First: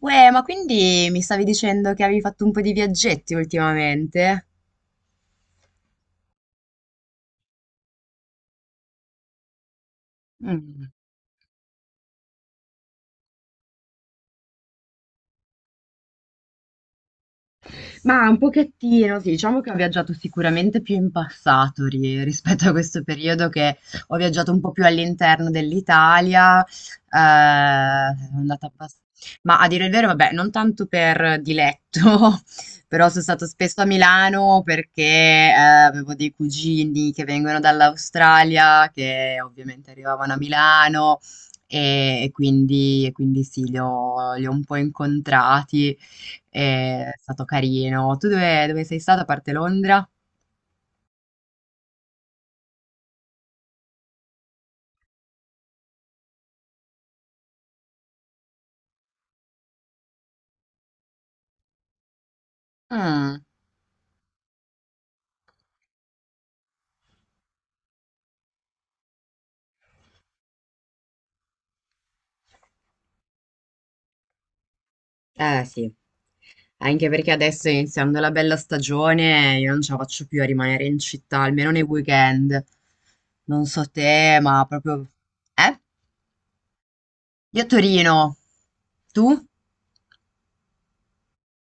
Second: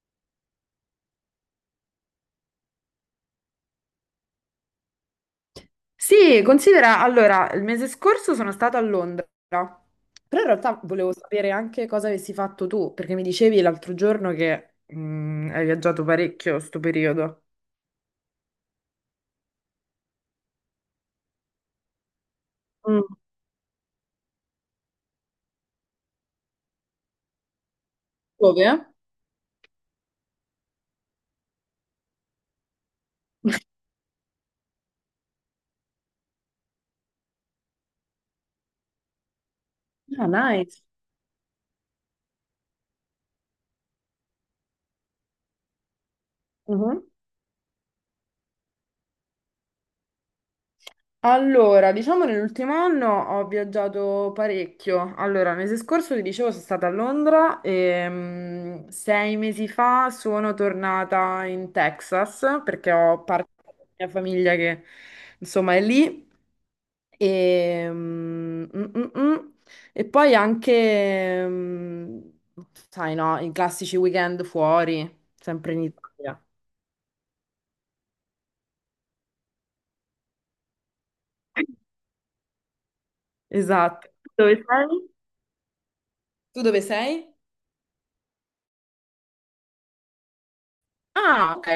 Uè, ma quindi mi stavi dicendo che avevi fatto un po' di viaggetti ultimamente? Sì, considera, allora, il mese scorso sono stata a Londra, però in realtà Mm. volevo sapere anche cosa avessi fatto tu, perché mi dicevi l'altro giorno che hai viaggiato parecchio sto periodo. Ma un pochettino, sì, diciamo che ho viaggiato sicuramente più in passato rispetto a questo Mm. periodo che ho viaggiato un po' più all'interno dell'Italia, sono andata Dove? abbast- ma a dire il vero, vabbè, non tanto per diletto, però sono stato spesso a Milano perché avevo dei cugini che vengono dall'Australia, che ovviamente Ah, arrivavano a nice. Milano e quindi sì, li ho un po' incontrati. È stato carino. Tu dove sei stato a parte Londra? Allora, diciamo nell'ultimo anno ho viaggiato parecchio. Allora, il mese scorso ti dicevo sono stata a Londra e 6 mesi fa sono tornata in Texas perché ho Mm. parte della mia famiglia che insomma è lì. E, mm, mm, mm, mm. E poi anche, sai no, i classici weekend fuori, Eh sempre in sì, Italia. anche perché adesso iniziando la bella stagione io non ce la faccio più a rimanere in città, almeno nei weekend. Non so Esatto. te, Dove ma proprio. sei? Eh? Tu dove sei? Io a Torino. Tu? Ah, ok.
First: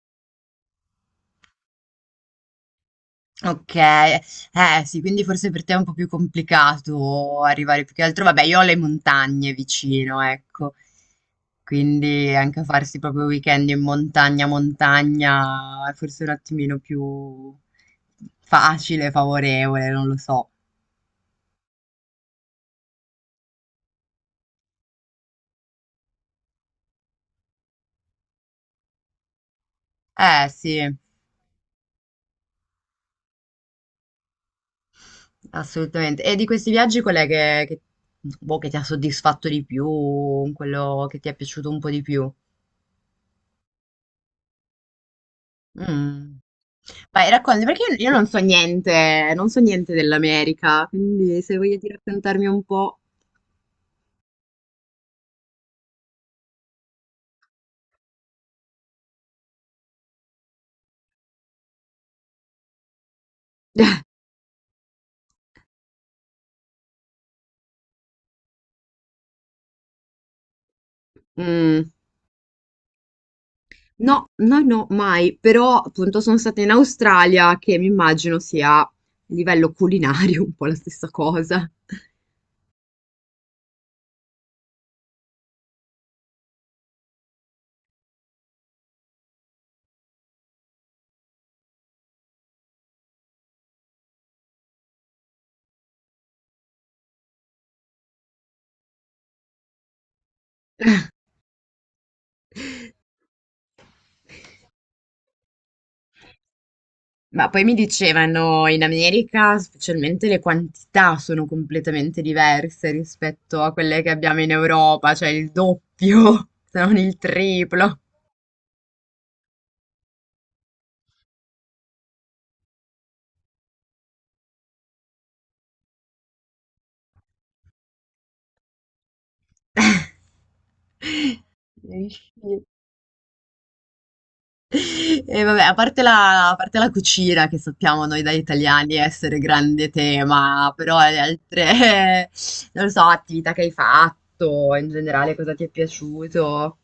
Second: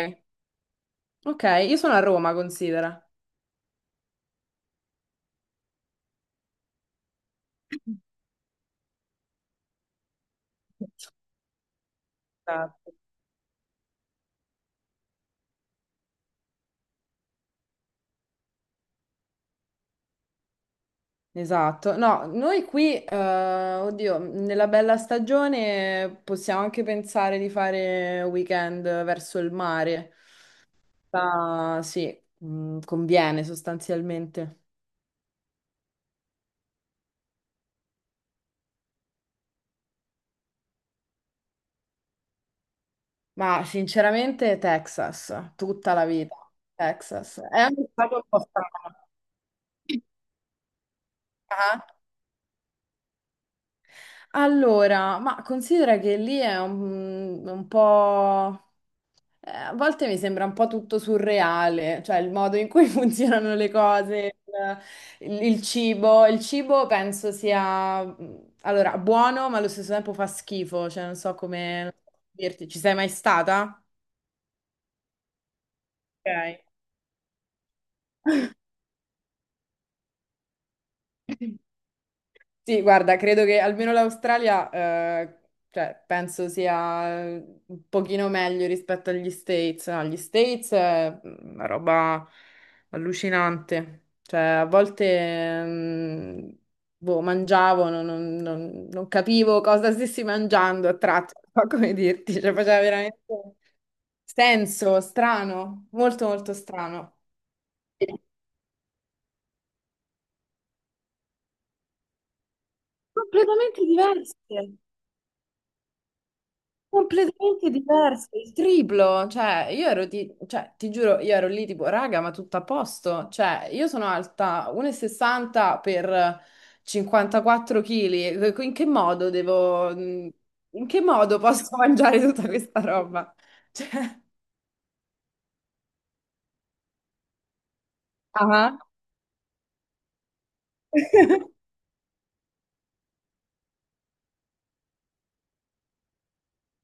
Ok, io sono a Roma, considera. Okay. Eh sì, quindi forse per te è un po' più complicato arrivare più che altro, vabbè, io ho le montagne vicino, ecco. Quindi anche Esatto. farsi proprio weekend in montagna, montagna è forse un attimino più facile, favorevole, non lo so. Esatto. No, noi qui, oddio, nella bella stagione possiamo anche pensare di fare weekend verso il mare. Eh sì, Ma sì, conviene sostanzialmente. assolutamente. E di questi viaggi qual è boh, che ti ha soddisfatto di più, quello che ti è piaciuto un po' di più? Ma sinceramente Texas, tutta la Mm. vita. Vai, Texas. È racconti, perché anche io stato un non so po' strano. niente, non so niente dell'America, quindi se voglio Ah. raccontarmi un po'. Allora, ma considera che lì è un po'. A volte mi sembra un po' tutto surreale, cioè il modo in cui funzionano le cose, il cibo. Il cibo penso sia, allora, buono, ma allo stesso tempo fa schifo, cioè non so come Mm. non so come dirti. Ci sei mai stata? No, no, no, mai, però appunto sono stata Ok. in Australia, che mi immagino sia a livello culinario un po' la stessa cosa. Sì, guarda, credo che almeno l'Australia, cioè, penso sia un pochino meglio rispetto agli States. No, gli States è una roba allucinante. Cioè, a volte, boh, mangiavo, non capivo cosa stessi mangiando a tratti, non so come dirti, cioè, faceva veramente senso, strano, molto molto strano. Ma poi mi dicevano in America, specialmente le quantità sono completamente diverse rispetto a Completamente quelle che diverse. abbiamo in Europa, cioè il doppio, se non il Completamente triplo. diverso, il triplo, cioè io ero di, cioè, ti giuro, io ero lì tipo, raga, ma tutto a posto, cioè io sono alta 1,60 per 54 kg, in che modo posso mangiare tutta Riuscì questa roba? e vabbè, a parte la cucina che sappiamo noi da Cioè, italiani essere grande tema, però le altre, non lo so, attività che hai fatto, in generale cosa ti è piaciuto.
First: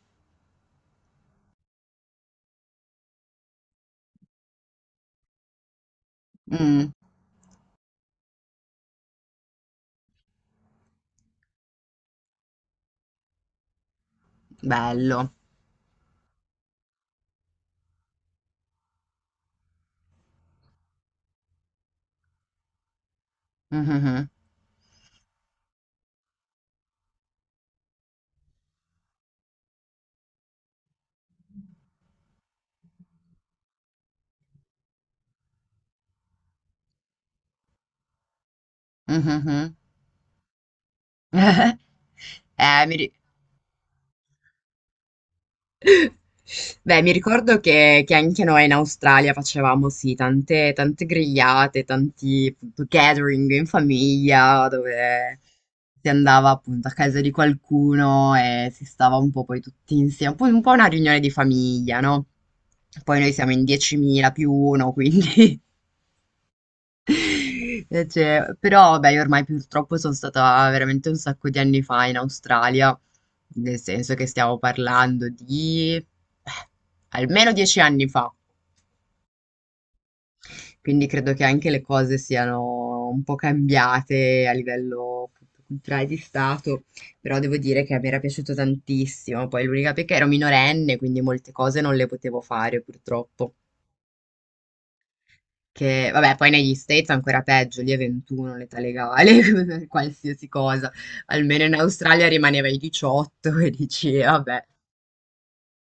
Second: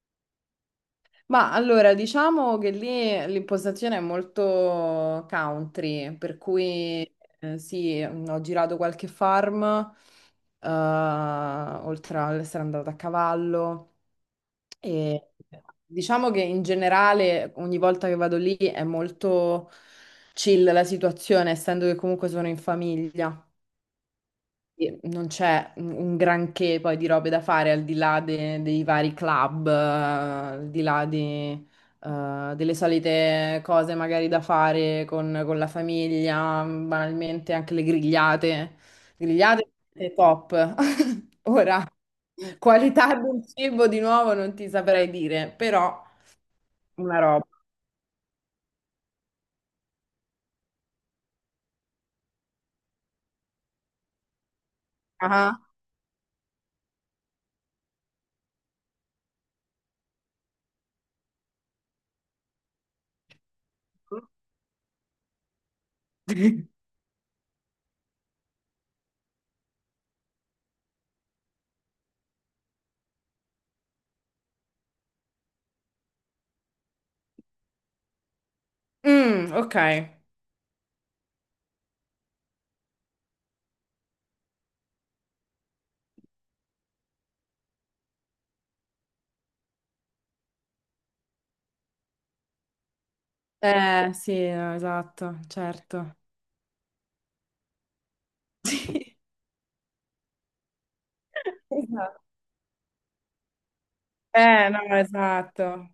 ma allora, diciamo che lì l'impostazione è molto country, per Mh, cui sì, ho girato qualche farm, oltre ad essere andata a cavallo e bello. diciamo che in generale ogni volta che vado lì è molto chill la situazione, essendo che comunque sono in famiglia. Mh-mh-mh. Sì, non c'è un granché poi di robe da fare al di là dei vari club, al di là di, delle solite cose magari da fare con la famiglia, banalmente anche le grigliate. Mh-mh-mh. Grigliate è top. Ora, mi ri qualità del cibo di nuovo non ti saprei dire, però Beh, mi una roba. ricordo che anche noi in Australia facevamo, sì, tante, tante grigliate, tanti appunto, gathering in famiglia, dove Ah. si andava appunto a casa di qualcuno e si stava un po' poi tutti insieme, un po' una riunione di famiglia, no? Poi noi siamo in 10.000 più uno, quindi cioè, però vabbè, io ormai purtroppo sono stata veramente un sacco di anni fa in Australia, nel senso che stiamo parlando di almeno 10 anni fa, Mm, ok. quindi credo che anche le cose siano un po' cambiate a livello appunto culturale di stato, però devo dire che mi era piaciuto tantissimo, poi l'unica pecca ero minorenne, quindi molte cose non le potevo fare purtroppo. Sì, no, esatto, Che certo. vabbè, poi negli States è ancora peggio, lì è 21 l'età Sì. legale, per qualsiasi cosa. Almeno in Esatto. Australia rimaneva ai 18 e dici, vabbè, No, esatto,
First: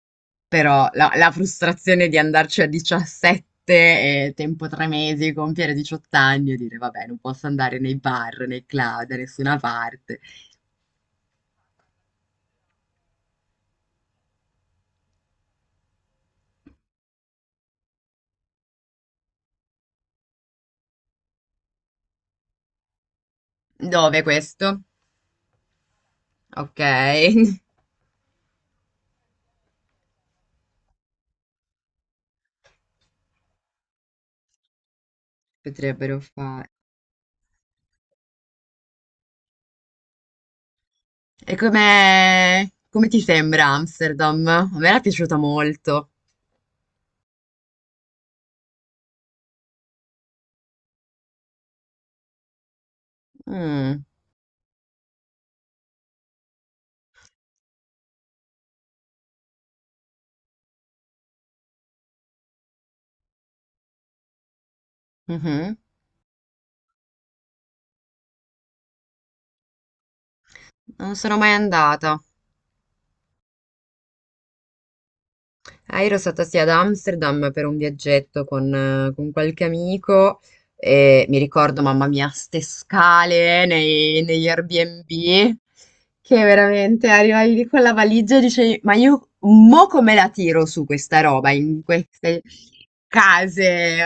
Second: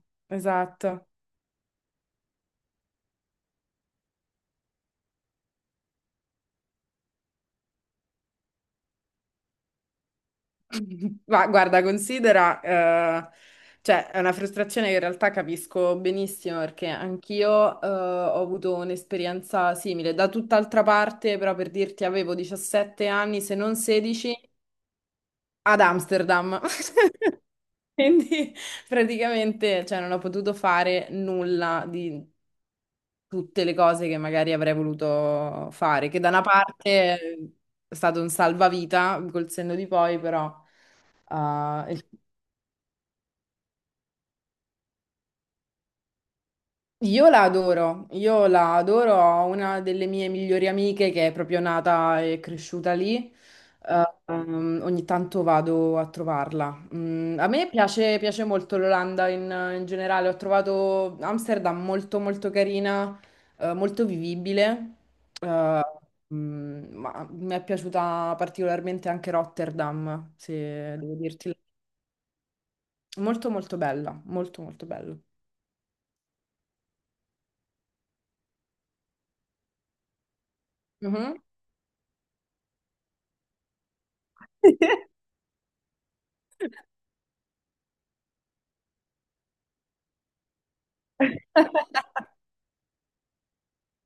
però esatto. la frustrazione di andarci a 17 e tempo 3 mesi, compiere 18 anni e dire, vabbè, non posso andare nei bar, nei club, da nessuna parte. Ma guarda, considera, cioè, è una frustrazione che in realtà capisco benissimo perché anch'io, ho avuto un'esperienza simile da tutt'altra parte, però per dirti avevo 17 anni, se non Dove 16, questo? ad Amsterdam. Ok, Quindi praticamente, cioè, non ho potuto fare nulla di tutte le cose che magari avrei voluto fare, che potrebbero da una fare. parte è stato un salvavita col senno di poi, però E eh, il- come ti sembra Amsterdam? A me era piaciuta molto. Io la adoro, ho una delle mie migliori amiche che è proprio nata e cresciuta lì, Mm, ogni tanto vado a trovarla. A me piace molto l'Olanda in generale, ho trovato Amsterdam molto molto carina, molto vivibile, mhm. eh, ma mi è piaciuta particolarmente anche Rotterdam, se devo Non sono dirti. mai andata. Molto molto bella, molto molto bella. Ah, io ero stata sì ad Amsterdam per un viaggetto con qualche amico e Mhm. mi ricordo, mamma mia, ste scale negli Airbnb che veramente arrivavi lì con la valigia e dicevi, ma io mo come la tiro su questa roba in queste case, eh,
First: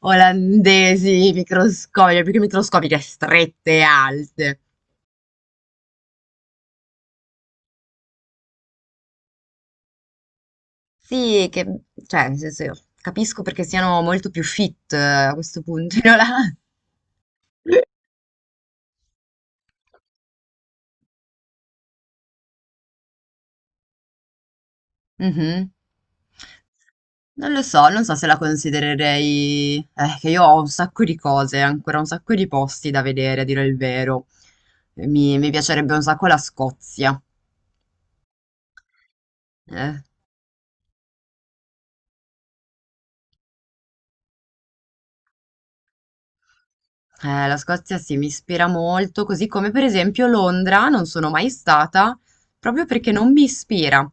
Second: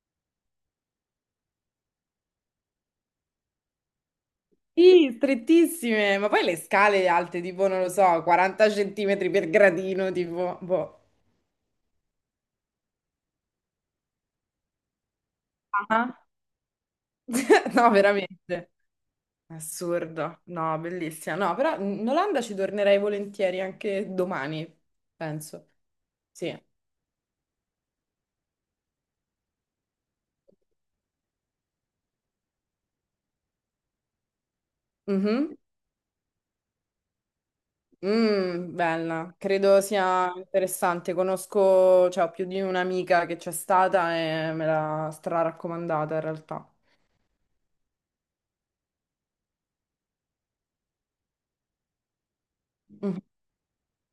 olandesi microscopiche, più che microscopiche, strette e alte. Sì, strettissime, ma poi le scale alte, tipo, non lo so, 40 centimetri per gradino, tipo, boh. Sì, che, cioè, nel senso, io capisco perché siano molto più fit, a questo punto, no? Ah. No, veramente. Assurdo. No, bellissima. No, però in Olanda ci tornerei volentieri anche domani, penso. Mhm. Sì. Non lo so, non so se la considererei, che io ho un sacco di cose, ancora un sacco di posti da vedere, a dire il vero. Mi Mhm. piacerebbe un sacco la Scozia. Bella. Credo Eh. sia interessante. Conosco, cioè, ho più di un'amica che c'è stata e me l'ha stra-raccomandata in realtà. La Scozia sì, mi ispira molto, così come per esempio Londra, non sono mai stata, proprio perché Mhm. non mi ispira.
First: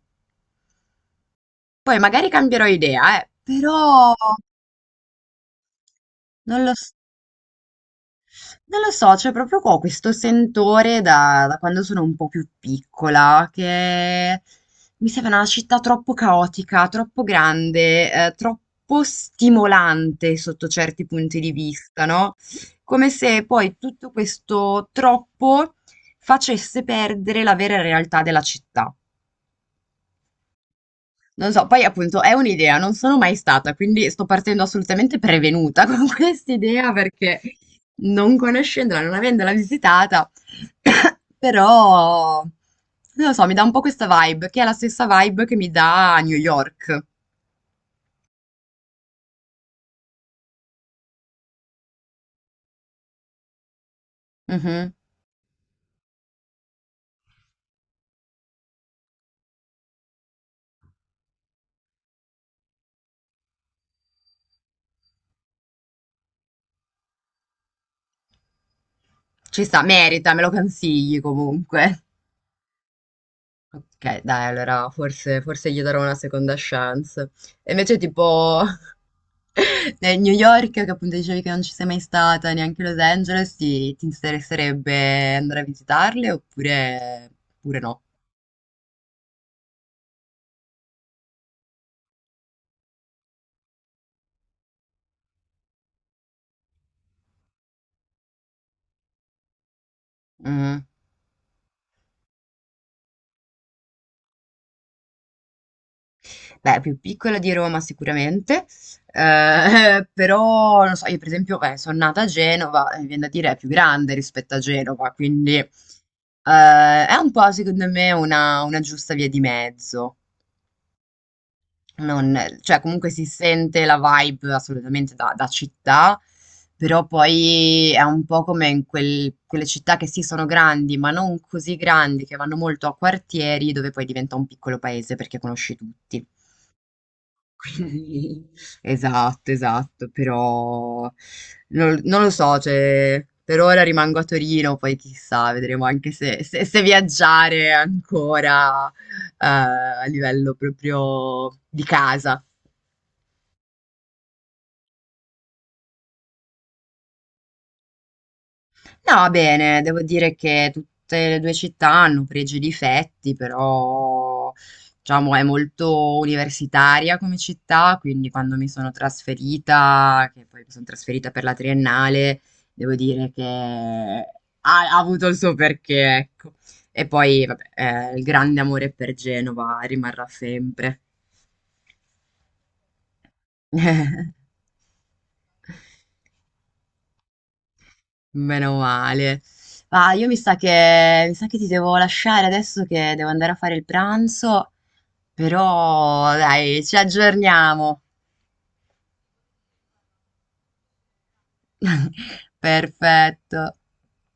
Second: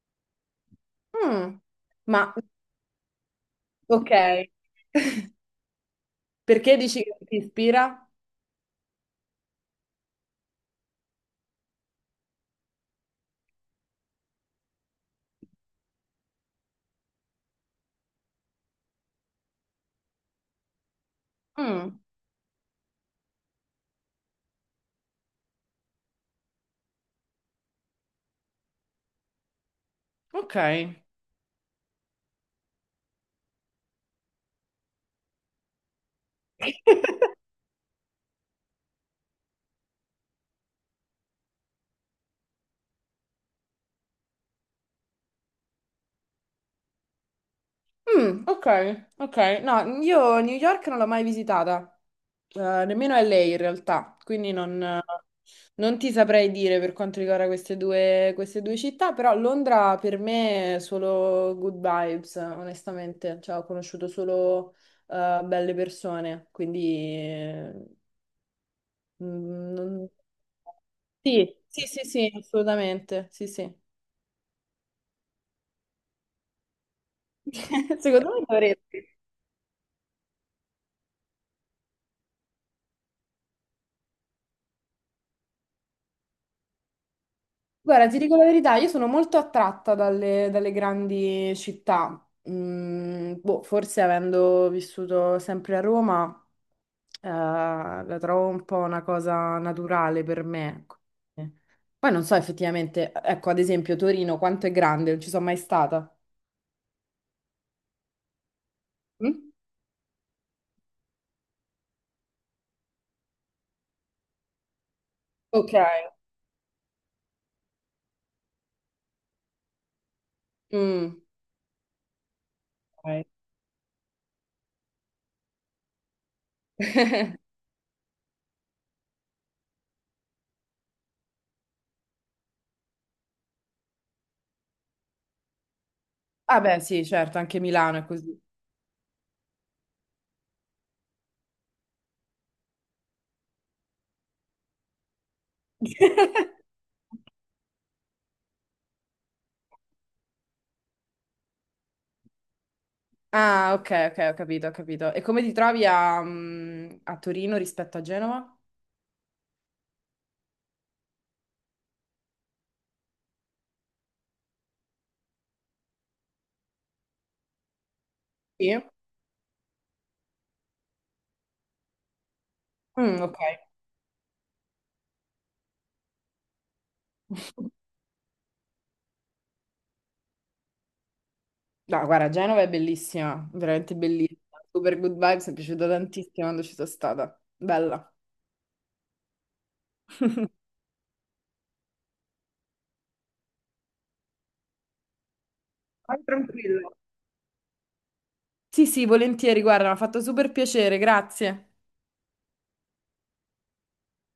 Mm. Poi magari Ma, cambierò idea, ok. però non lo Perché so. dici che ti ispira? Non lo so, cioè proprio qua ho questo sentore da quando sono un po' più piccola, che mi sembra una città troppo caotica, troppo grande, troppo stimolante sotto certi punti di Mm. vista, no? Come se poi tutto questo troppo facesse perdere la vera realtà della città. Ok. Non so, poi appunto è un'idea, non sono mai stata, quindi sto partendo assolutamente prevenuta con quest'idea perché non conoscendola, non avendola visitata, però non lo so, mi dà un po' questa vibe, che è la stessa vibe che mi dà New York. Mm. Ok, ok. No, io New York non l'ho mai visitata. Eh, nemmeno LA in realtà, quindi non, Mhm. non ti saprei dire per quanto riguarda queste due città, però Londra per me è solo good vibes, onestamente, cioè ho conosciuto solo belle persone, quindiCi mm, sta, non- merita, me lo consigli Sì, sì, comunque. sì, sì, assolutamente, sì, sì. Ok, dai, allora forse gli darò una seconda chance. E invece Secondo me tipo dovresti. nel New York, che appunto dicevi che non ci sei mai stata, neanche Los Angeles, ti interesserebbe andare a visitarle oppure no? Guarda, ti dico la verità, io sono molto attratta dalle grandi città. Mm, boh, forse avendo vissuto sempre a Roma, la trovo un po' una cosa naturale per me, Mm. ecco. Poi non so effettivamente, ecco, ad esempio Torino, quanto è grande, non ci sono mai stata. Beh, più piccola di Roma sicuramente, Mm? Però non so, io per esempio, beh, sono nata a Genova, e mi viene da dire è più grande rispetto a Genova, quindi Ok. è un po' secondo me una giusta via di mezzo. Mm. Non, cioè, comunque si Ok. sente la vibe assolutamente da città, però poi è un po' come in quelle città che sì sono grandi, ma non così grandi, che vanno molto a quartieri, dove poi diventa un piccolo paese perché conosci tutti. Ah beh, sì, certo, anche Milano è così. Quindi. Esatto, esatto, però non lo so, cioè, per ora rimango a Torino, poi chissà, vedremo anche se viaggiare ancora, a livello proprio di casa. Ah, ok, ok, ho capito, ho capito. E come ti trovi a Torino rispetto a Genova? No, bene, devo dire che tutte le due città hanno pregi e difetti, però diciamo è molto universitaria come città, quindi quando mi Sì. sono trasferita, che poi mi sono trasferita per la triennale, devo Mm, dire ok. che ha avuto il suo perché, ecco. E poi, vabbè, il grande amore per Genova rimarrà sempre. No, guarda, Genova è bellissima, veramente bellissima. Super good vibes, mi è piaciuta tantissimo quando ci sono stata. Bella. Meno male. Ah, io mi sa che ti devo lasciare adesso che devo andare a fare il pranzo, Vai però dai, tranquillo. ci aggiorniamo. Sì, sì, volentieri, guarda, mi ha fatto super piacere, grazie. Perfetto.